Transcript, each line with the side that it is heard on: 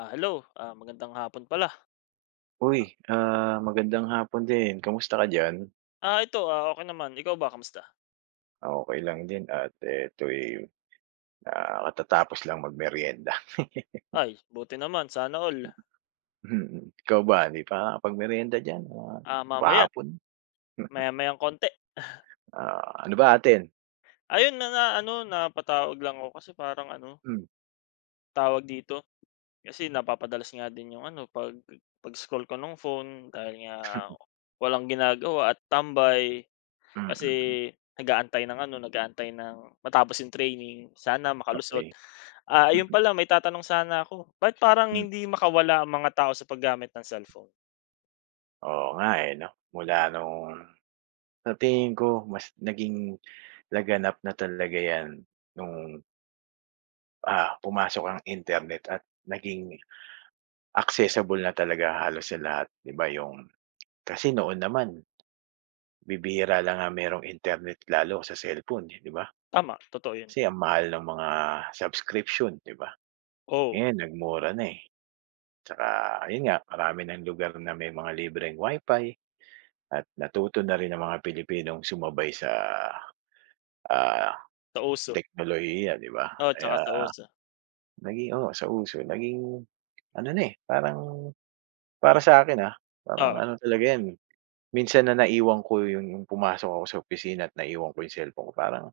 left: Ah, hello. Ah, magandang hapon pala.
right: Uy, magandang hapon din. Kamusta ka diyan?
left: Ah, ito, ah, okey naman. Ikaw ba, kamusta?
right: Ako okey lang din at ito'y, katatapos lang magmeryenda.
left: Ay, buti naman, sana all.
right: Mm. Ikaw ba, hindi pa nakakapagmeryenda diyan,
left: Mm. Mamaya,
right: pahapon?
left: maya-mayang konti.
right: Ah, ano ba atin?
left: Ayun na na ano, napatawag lang ako kasi parang ano,
right: Hmm,
left: tawag dito, kasi napapadalas nga din yung ano, 'pag pag-scroll ko ng phone dahil nga walang ginagawa at tambay. Kasi
right: mm,
left: nag-aantay ng ano, nag-aantay ng matapos yung training, sana makalusot.
right: okey.
left: Ah,
right: Mm,
left: ayun pala, may tatanong sana ako. Ba't parang
right: hmm.
left: hindi makawala ang mga tao sa paggamit ng cellphone?
right: Oo nga, eh, 'no? Mula nung sa tingin ko mas naging laganap na talaga 'yan nung, pumasok ang internet at naging accessible na talaga halos sa lahat, 'di ba, yung. Kasi noon naman, bibihira lang nga merong internet lalo sa cellphone, eh, 'di ba?
left: Tama, totoo 'yun.
right: Kasi ang mahal ng mga subscription, 'di ba?
left: Oo,
right: Ngayon nagmura na, eh. Tsaka ayun nga, marami ng lugar na may mga libreng wifi at natuto na rin ang mga Pilipinong sumabay sa, ah,
left: sa uso.
right: teknolohiya, 'di ba?
left: Oo, tsaka
right: Kaya
left: sa uso.
right: naging oo, sa uso, naging ano na, eh, parang para sa akin parang
left: Oo.
right: ano talaga 'yan, minsan na naiwan ko yung pumasok ako sa opisina at naiwan ko yung cellphone ko, parang.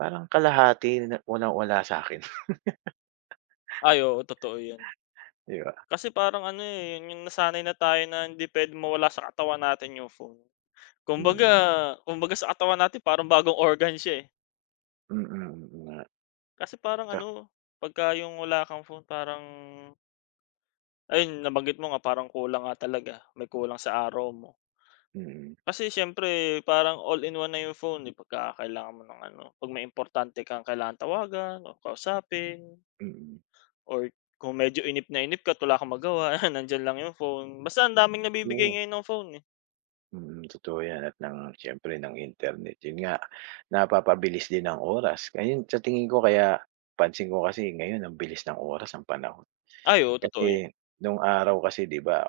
right: Parang kalahati na walang-wala sa'kin,
left: Ay, oo, totoo 'yun.
right: 'di ba?
left: Kasi parang ano, eh, 'yun yung nasanay na tayo na hindi puwedeng mawala sa katawan natin yung phone. Kumbaga
right: Mm,
left: kumbaga sa katawan natin parang bagong organ siya, eh.
right: mm, oo nga,
left: Kasi parang
right: tsak
left: ano, pagka yung wala kang phone parang ayun, nabanggit mo nga parang kulang nga talaga, may kulang sa araw mo.
right: mm,
left: Kasi siyempre parang all in one na yung phone, eh, pagka kailangan mo ng ano, 'pag may importante kang kailangan tawagan o kausapin.
right: mm.
left: Or kung medyo inip na inip ka at wala kang magawa, nandiyan lang yung phone. Basta ang daming nabibigay
right: Oo,
left: ngayon ng phone, eh.
right: totoo 'yan at ng siyempre ng internet, 'yun nga, napapabilis din ang oras. Ayun, sa tingin ko kaya pansin ko kasi ngayon ang bilis ng oras, ng panahon.
left: Ay, oo, totoo yan.
right: Kasi nung araw kasi 'di ba,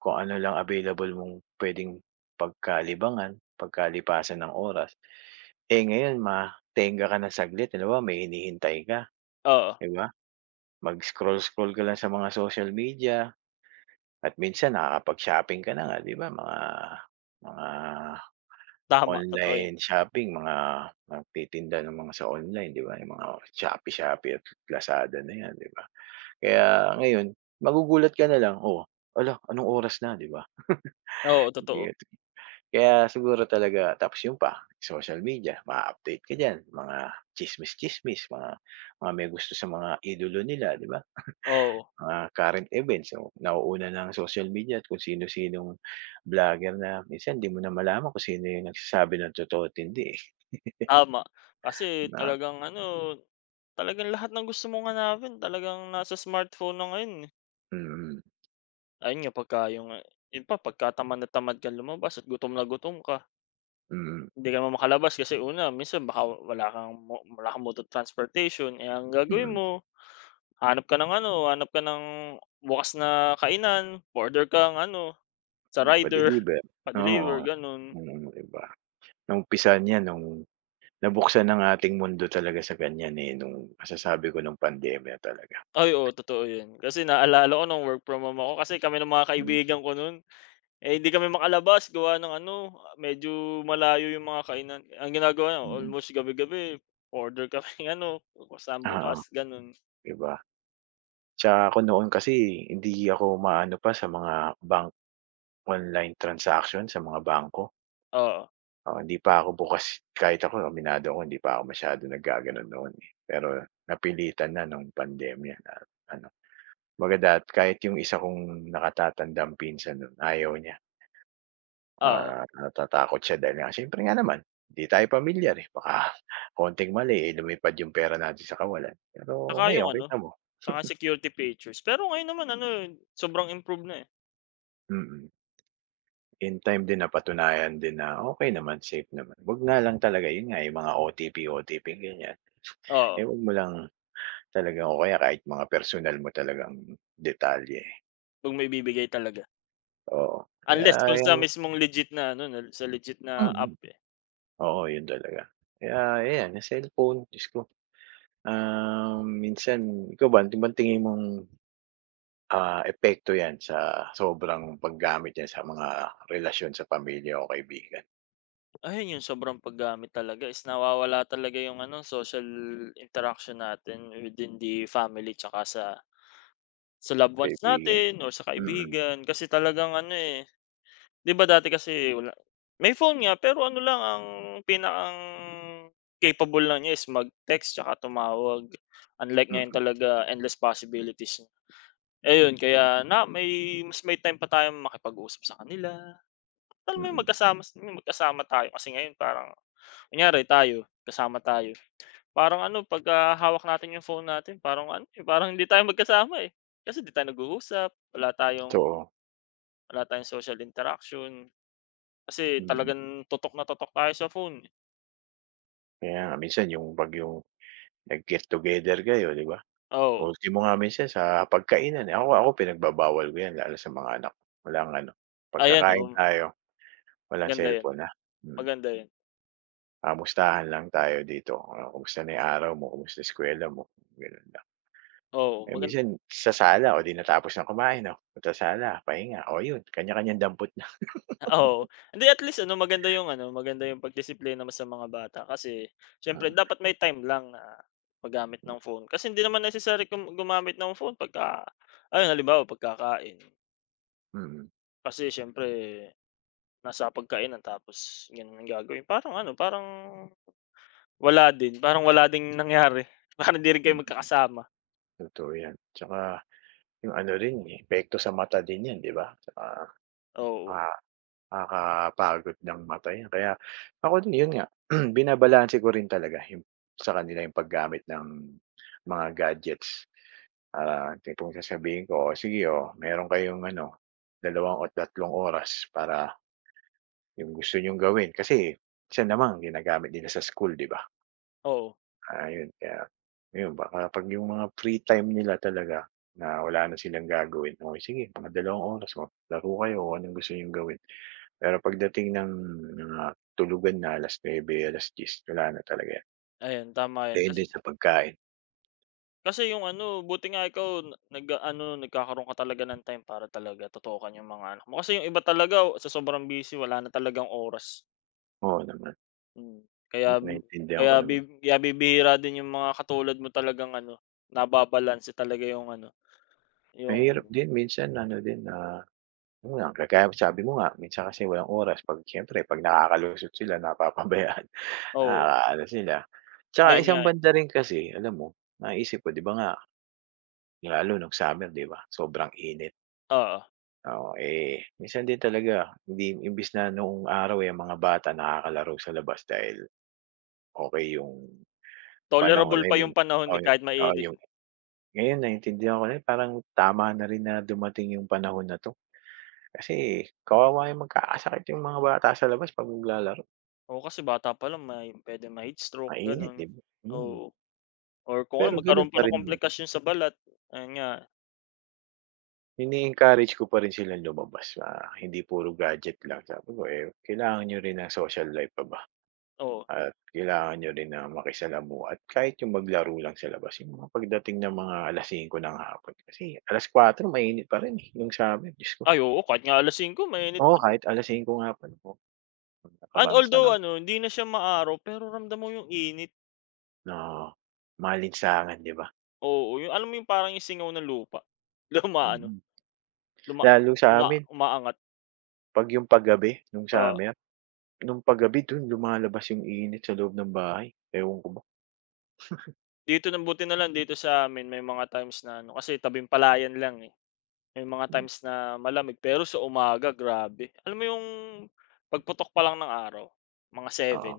right: kung ano lang available mong puwedeng pagkalibangan, pagkalipasan ng oras. Eh, ngayon matenga ka ng saglit, halimbawa may hinihintay ka,
left: Oo,
right: 'di ba? Mag-scroll-scroll ka lang sa mga social media at minsan nakakapag-shopping ka na nga 'di ba mga
left: tama, totoo yan.
right: online shopping, mga nagtitinda ng mga sa online 'di ba, yung mga Shopee, Shopee at Lazada na 'yan, 'di ba. Kaya ngayon magugulat ka na lang, "Oh, hala, anong oras na?" 'di ba?
left: Oo,
right: Hindi,
left: totoo.
right: at kaya siguro talaga tapos yung pa social media ma-update ka diyan, mga tsismis-tsismis, mga may gusto sa mga idolo nila, 'di ba?
left: Oo,
right: Mga current events, yung nauuna ng social media at kung sino-sinong vlogger na minsan di mo na malaman kung sino yung nagsasabi ng totoo at hindi, eh,
left: tama. Kasi
right: na
left: talagang ano, talagang lahat ng gusto mong hanapin talagang nasa smartphone na ngayon, eh.
right: mm,
left: Ayun nga, pagka yung yun pa, pagka tamad na tamad ka lumabas at gutom na gutom ka,
right: mm,
left: hindi ka na makalabas kasi una, minsan baka wala kang mode of transportation, eh, ang gagawin
right: mm,
left: mo. Hanap ka ng ano, hanap ka ng bukas na kainan, order ka ng ano, sa
right: yung
left: rider,
right: pa-deliver,
left: pa-deliver
right: oo.
left: gano'n.
right: Mm, iba. Naumpisa niyan nung nabuksan ng ating mundo talaga sa kanya, eh, nung masasabi ko nung pandemya talaga.
left: Ay, oo totoo 'yun. Kasi naalala ko nung work from home ako kasi kami ng mga
right: Hmm,
left: kaibigan ko no'n, eh, hindi kami makalabas gawa ng ano, medyo malayo yung mga kainan. Ang ginagawa na
right: mm.
left: almost gabi-gabi order kami, ng ano,
right: Oo,
left: sambukas gano'n.
right: di. Tsaka ako noon kasi hindi ako maano pa sa mga bank online transaction sa mga bangko.
left: Oo,
right: Oo, hindi pa ako bukas, kahit ako, aminado ako hindi pa ako masyado naggaganon noon, eh. Pero napilitan na nung pandemya na ano, maganda at kahit yung isa kong nakatatandang pinsan nun ayaw niya,
left: oo.
right: natatakot siya dahil nga siyempre nga naman hindi tayo pamilyar, eh, baka konting mali, eh, lumipad yung pera natin sa kawalan.
left: 'Tsaka
right: Pero
left: yung
right: ngayon
left: ano,
right: kita mo
left: 'tsaka security features. Pero ngayon naman ano, sobrang improve na, eh.
right: mm, in time din napatunayan din na okey naman, safe naman. 'Wag nga lang talaga, yun nga, yung mga OTP, OTP ganyan, eh,
left: Oo,
right: 'wag mo lang talaga, o kaya kahit mga personal mo talagang detalye,
left: 'pag may bibigay talaga.
right: oo. Kaya
left: Unless kung
right: yung
left: sa mismong legit na ano, na sa legit na
right: mm,
left: app, eh.
right: oo yun talaga. Kaya ayan yung cellphone, Diyos ko, minsan ikaw ba, ano bang tingin mong, epekto yan sa sobrang paggamit niyan sa mga relasyon sa pamilya o kaibigan
left: Ayun yung sobrang paggamit talaga is nawawala talaga yung ano, social interaction natin within the family tsaka sa loved ones
right: kaibigan?
left: natin or sa
right: Mm,
left: kaibigan. Kasi talagang ano, eh, 'di ba dati kasi wala, may phone nga pero ano lang ang pinakang capable lang niya is mag-text tsaka tumawag. Unlike ngayon
right: mm,
left: talaga endless possibilities na. Ayun, kaya na may mas may time pa tayong makipag-usap sa kanila. Alam
right: mm,
left: mo yung
right: mm.
left: magkasama tayo kasi ngayon parang kunyari tayo, kasama tayo. Parang ano pagka hawak natin yung phone natin parang ano, eh, parang hindi tayo magkasama, eh. Kasi di tayo nag-uusap, wala tayong
right: Totoo,
left: wala tayong social interaction, kasi
right: mm.
left: talagang totok na totok tayo sa phone, oh.
right: Kaya nga minsan yung 'pag yung nag-get together kayo, 'di ba?
left: Oo,
right: Ultimo nga minsan sa pagkainan, eh, ako ako pinagbabawal ko 'yan lalo sa mga anak ko, walang ano, 'pag
left: ayan,
right: kakain
left: oh,
right: tayo walang
left: maganda 'yan,
right: cellphone, ha. Mm,
left: maganda 'yan.
right: kamustahan lang tayo dito, kumusta na 'yung araw mo, kumusta eskuwela mo, gano'n lang.
left: Oh
right: Eh,
left: magan.
right: minsan sa sala o 'di natapos ng kumain, oh, punta sala, pahinga, o 'yun kanya-kanyang dampot na.
left: Oo, hindi at least ano, maganda yung pagdisiplina mo sa mga bata kasi siyempre dapat may time lang na paggamit ng phone. Kasi hindi naman necessary gumamit ng phone pagka ayun halimbawa pagkakain.
right: Mm,
left: Kasi siyempre nasa pagkainan tapos ganun ang gagawin. Parang ano, parang wala din, parang wala ding nangyari. Parang hindi rin
right: mm,
left: kayo
right: mm,
left: magkakasama.
right: totoo 'yan. Tsaka 'yung ano rin, eh, epekto sa mata din 'yan, 'di ba? Tsaka
left: Oo,
right: Naka nakakapagod ng mata 'yan, kaya ako din 'yun nga, binabalanse ko rin talaga yung sa kanila yung paggamit ng mga gadgets. Ah, tipong sasabihin ko, "O sige, oh, meron kayong ano, 2 o 3 oras para yung gusto niyong gawin." Kasi minsan naman ginagamit nila sa school, 'di ba?
left: oo.
right: Ah, kaya ayun baka 'pag yung mga free time nila talaga na wala na silang gagawin, "O sige, mga 2 oras maglaro kayo o anong gusto niyong gawin." Pero pagdating ng mga tulugan na 9:00, 10:00 wala na talaga 'yan.
left: Ayan, tama yan.
right: Dahil din sa pagkain.
left: Kasi yung ano, buti nga ikaw n- nag ano nagkakaroon ka talaga ng time para talaga tutukan yung mga anak mo. Kasi yung iba talaga o, sa sobrang busy wala na talagang oras.
right: Oo naman,
left: Hmm, kaya
right: naiintindihan
left: kaya
right: ko
left: bi
right: naman.
left: kaya bibihira din yung mga katulad mo talagang ano, nababalanse talaga yung ano,
right: Mahirap
left: yung.
right: din minsan ano din na, yun nga, kagaya sabi mo nga, minsan kasi walang oras, 'pag siyempre 'pag nakakalusot sila napapabayaan,
left: Oh
right: nakakaano sila. Tsaka
left: ayun nga,
right: isang
left: eh,
right: banda rin kasi alam mo, naisip ko 'di ba nga lalo nung summer, 'di ba, sobrang init.
left: oo.
right: Oo, eh, minsan din talaga hindi, imbis na noong araw, eh, ang mga bata nakakalaro sa labas dahil okey yung panahon
left: Tolerable
right: ay
left: pa
right: may
left: yung panahon,
right: oo,
left: eh, kahit
right: oo,
left: mainit.
right: yung ngayon naintindihan ko na parang tama na rin na dumating yung panahon na 'to. Kasi kawawa yung magkakasakit yung mga bata sa labas 'pag naglalaro,
left: Oo, kasi bata pa lang may pwede ma-heat stroke
right: mainit,
left: gano'n,
right: 'di ba? Mm,
left: oo. Or kung
right: pero
left: ano
right: gano'n
left: magkaroon pa
right: pa
left: ng
right: rin naman,
left: komplikasyon sa balat, ayun nga,
right: ini-encourage ko pa rin silang lumabas na hindi puro gadget lang. Sabi ko, eh, kailangan niyo rin ng social life pa ba,
left: oo.
right: at kailangan niyo rin na makisalamuha, at kahit yung maglaro lang sa labas, yung mga pagdating ng mga 5:00 ng hapon. Kasi 4:00 mainit pa rin, eh, nung summer, Diyos ko.
left: Ay oo, kahit nga 5:00 mainit
right: Oo,
left: pa din.
right: kahit 5:00 nga pala po nung
left: And
right: nakaraan
left: although
right: sa'min
left: ano, hindi na siya maaraw pero ramdam mo yung init,
right: na malinsangan, 'di ba?
left: oo, yung alam mo yung parang yung singaw ng lupa, luma-ano,
right: Mm.
left: luma
right: Lalo
left: uma
right: sa'min
left: umaangat,
right: 'pag yung paggabi nung
left: oo.
right: summer, nung paggabi dun lumalabas yung init sa loob ng bahay, ewan ko ba.
left: Dito na buti na lang dito sa amin may mga times na ano, kasi tabing palayan lang, eh, may mga
right: Hmm,
left: times na malamig pero sa umaga grabe. Alam mo yung pagputok pa lang ng araw, mga
right: oo,
left: seven.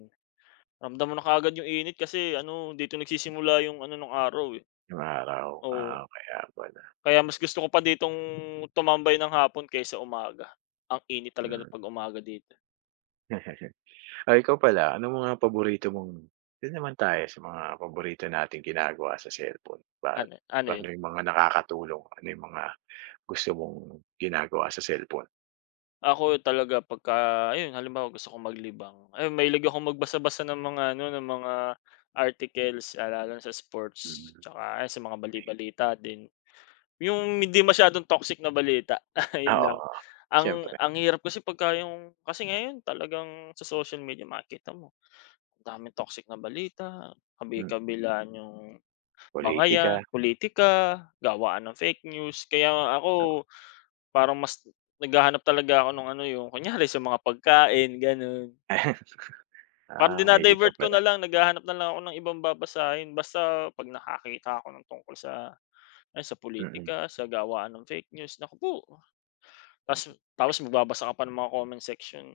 left: Ramdam mo na kaagad yung init kasi ano, dito nagsisimula yung ano ng araw, eh,
right: yung araw,
left: oo.
right: kaya pala,
left: Kaya mas gusto ko pa ditong tumambay ng hapon kaysa umaga. Ang init talaga
right: hmm.
left: ng 'pag umaga dito.
right: Oh, ikaw pala, anong mga paborito mong dun naman tayo sa mga paborito nating ginagawa sa cellphone, ba,
left: Ano ano
right: ano
left: 'yun,
right: yung mga nakakatulong, ano yung mga gusto mong ginagawa sa cellphone?
left: ako talaga pagka ayun halimbawa gusto kong maglibang, ayun mahilig akong magbasa-basa ng mga ano, ng mga articles, ah, lalo na sa sports,
right: Mm.
left: tsaka ayun, sa mga bali-balita din. Yung hindi masyadong toxic na balita,
right: Ah,
left: ayun lang.
right: oo.
left: Ang
right: Siyempre,
left: ang hirap kasi pagka yung kasi ngayon talagang sa social media makikita mo, ang daming toxic na balita,
right: hmm,
left: kabi-kabilaan yung.
right: pulitika,
left: Bangayan, politika, gawaan ng fake news. Kaya
right: ito.
left: ako parang mas naghahanap talaga ako ng ano, yung kunyari sa mga pagkain gano'n. Parang
right: Ah,
left: dina
right: mahilig ka
left: ko
right: pala,
left: na lang, naghahanap na lang ako ng ibang babasahin basta 'pag nakakita ako ng tungkol sa ayan sa
right: mm,
left: politika, sa gawaan ng fake news, naku po.
right: hmm,
left: Ta's tapos magbabasa ka pa ng mga comment section.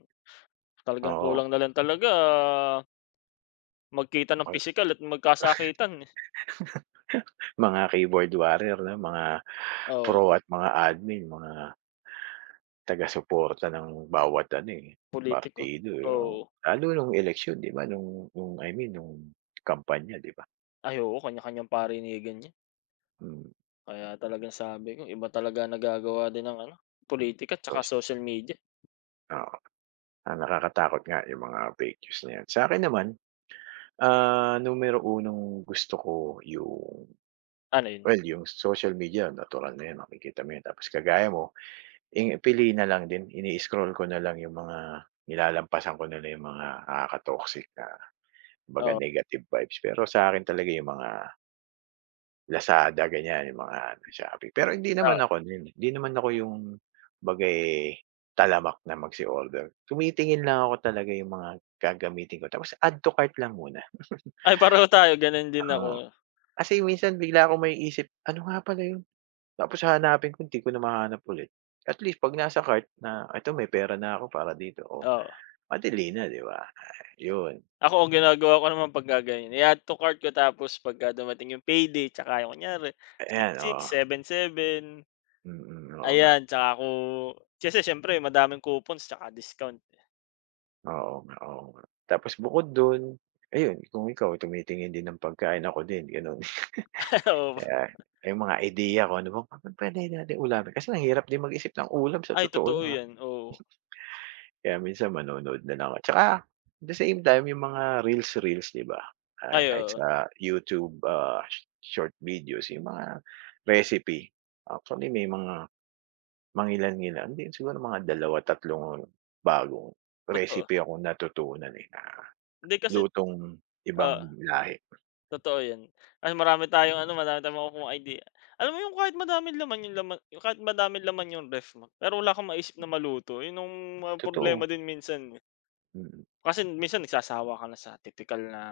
left: Talagang
right: oo.
left: kulang na lang talaga magkita ng
right: Mag
left: physical at magkasakitan, eh.
right: mga keyboard warrior 'no, mga
left: Oo,
right: pro at mga admin, mga taga-suporta ng bawat ano, eh,
left: pulitiko.
right: partido, eh, oo.
left: Oo.
right: Lalo nung eleksyon, 'di ba, nung I mean nung kampanya, 'di ba?
left: Ay kanya-kanyang parinigan 'yan.
right: Hmm,
left: Kaya talagang sabi ko iba talaga nagagawa din ng ano, pulitika tsaka
right: tapos
left: social media.
right: oo, ang nakakatakot nga yung mga fake news na 'yan. Sa'kin naman, numero 1 gusto ko yung.
left: Ano yun?
right: Well, yung social media natural na 'yan, makikita mo 'yan. Tapos kagaya mo, eh, piliin na lang din, ini-scroll ko na lang yung mga nilalampasan ko na lang yung mga nakaka-toxic na, baga
left: Oo,
right: negative vibes. Pero sa akin talaga yung mga Lazada, ganyan, yung mga ano, Shopee. Pero hindi
left: oo.
right: naman ako ano, eh, hindi naman ako yung bagay talamak na magsi-order. Tumitingin lang ako talaga yung mga gagamitin ko, tapos add to cart lang muna.
left: Ay pareho tayo ganun din ako,
right: Oo, kasi minsan bigla akong maiisip, "Ano nga pala yun?" Tapos hahanapin ko, hindi ko na mahanap ulit. At least 'pag nasa cart na, "Eto may pera na ako para dito, oh."
left: oo.
right: Madali na, 'di ba? Yun,
left: Ako ang ginagawa ko naman pagka ganyan, i-add to cart ko tapos pagka dumating yung payday tsaka yung kunyari
right: ayan,
left: 6.6,
right: oo.
left: 7.7,
right: Mm, oo nga,
left: ayan tsaka ako kasi siyempre madaming coupons tsaka discount.
right: oo nga, oo nga. Tapos bukod dun, ayun kung ikaw tumitingin din ng pagkain, ako din ganun.
left: Oo,
right: Kaya yung mga idea kung ano bang pwede nating ulamin, kasi ang hirap din mag-isip ng ulam sa
left: ay
right: totoo
left: totoo
right: lang.
left: yan, oo.
right: Kaya minsan manonood na lang ako. Tsaka at the same time yung mga reels, reels, 'di ba? Ah,
left: Ay
right: kahit
left: oo,
right: sa YouTube, short videos yung mga recipe. Actually may mga mangilan-ngilan din siguro mga dalawa tatlong bagong
left: totoo.
right: recipe akong natutunan, eh, na
left: Hindi kasi
right: lutong
left: oo.
right: ibang lahi.
left: Totoo 'yan. Mas marami tayong ano, marami tayong makukuhang idea. Alam mo yung kahit madaming laman yung kahit madaming laman yung ref mo, pero wala kang maisip na maluto, yun ang mga problema
right: Totoo,
left: din minsan, eh.
right: mm.
left: Kasi minsan nagsasawa ka na sa tipikal na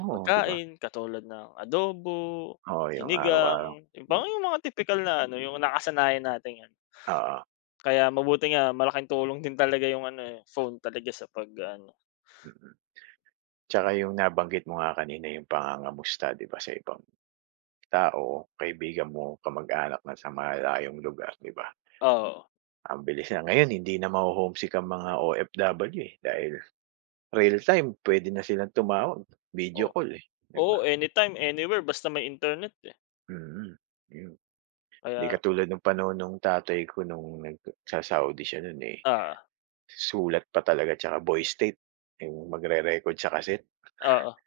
right: Oo, 'di ba?
left: pagkain katulad ng adobo,
right: Oo, yung
left: sinigang,
right: araw-araw
left: yung
right: mm,
left: parang yung mga tipikal na ano, yung nakasanayan nating ano.
right: oo,
left: Kaya mabuti nga malaking tulong din talaga yung ano, eh, phone talaga sa pag-aano.
right: mm. Tsaka yung nabanggit mo nga kanina yung pangangamusta, 'di ba, sa ibang tao, kaibigan mo, kamag-anak na sa malayong lugar, 'di ba?
left: Oo,
right: Ang bilis na ngayon, hindi na maho-homesick ang mga OFW, eh, dahil real time pwede na silang tumawag,
left: o
right: video call, eh, 'di
left: oo,
right: ba?
left: anytime, anywhere basta may internet, eh.
right: Mm, yun. 'Di
left: Kaya
right: katulad nung panahon nung tatay ko nung nagsa-Saudi siya nun, eh,
left: oo,
right: sulat pa talaga tsaka voice tape, yung magre-record sa kaset.
left: oo.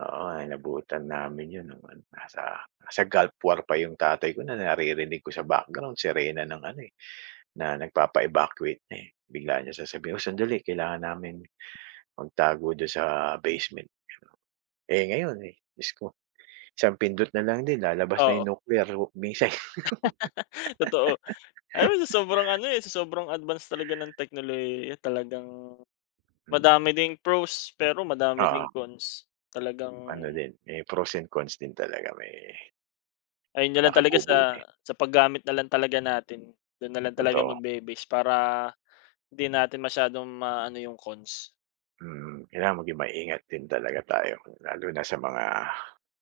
right: Oo, inabutan namin yun nung ano, nasa nasa Gulf War pa yung tatay ko, na naririnig ko sa background sirena ng ano, eh. Na nagpapa-evacuate na, eh, bigla niya sasabihin, "Oh, sandali, kailangan namin magtago dun sa basement." Eh, ngayon, eh, Diyos ko, isang pindot na lang din lalabas na
left: Oo,
right: yung nuclear missile.
left: totoo. Alam mo sa sobrang ano, eh, sa sobrang advance talaga ng teknolohiya talagang
right: Mm,
left: madami ding pros, pero madami
right: oo,
left: ding cons. Talagang
right: ano din, may pros and cons din talaga, may
left: ayun na lang talaga
right: nakabubuti,
left: sa paggamit na lang talaga natin. Dun na lang talaga
right: totoo.
left: magbe-base para hindi natin masyadong maano yung cons.
right: Mm, kailangan maging maingat din talaga tayo lalo na sa mga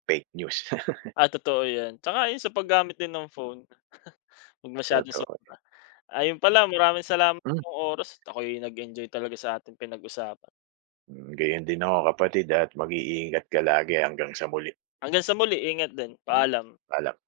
right: fake news.
left: Ah, totoo 'yan. Tsaka yun sa paggamit din ng phone, 'wag masyadong so
right: Totoo yan.
left: ayun pala maraming salamat yung oras at ako'y nag-enjoy talaga sa ating pinag-usapan.
right: Hmm, gayon din ako kapatid, at mag-iingat ka lagi hanggang sa muli.
left: Hanggang sa muli, ingat din.
right: Hmm,
left: Paalam.
right: paalam.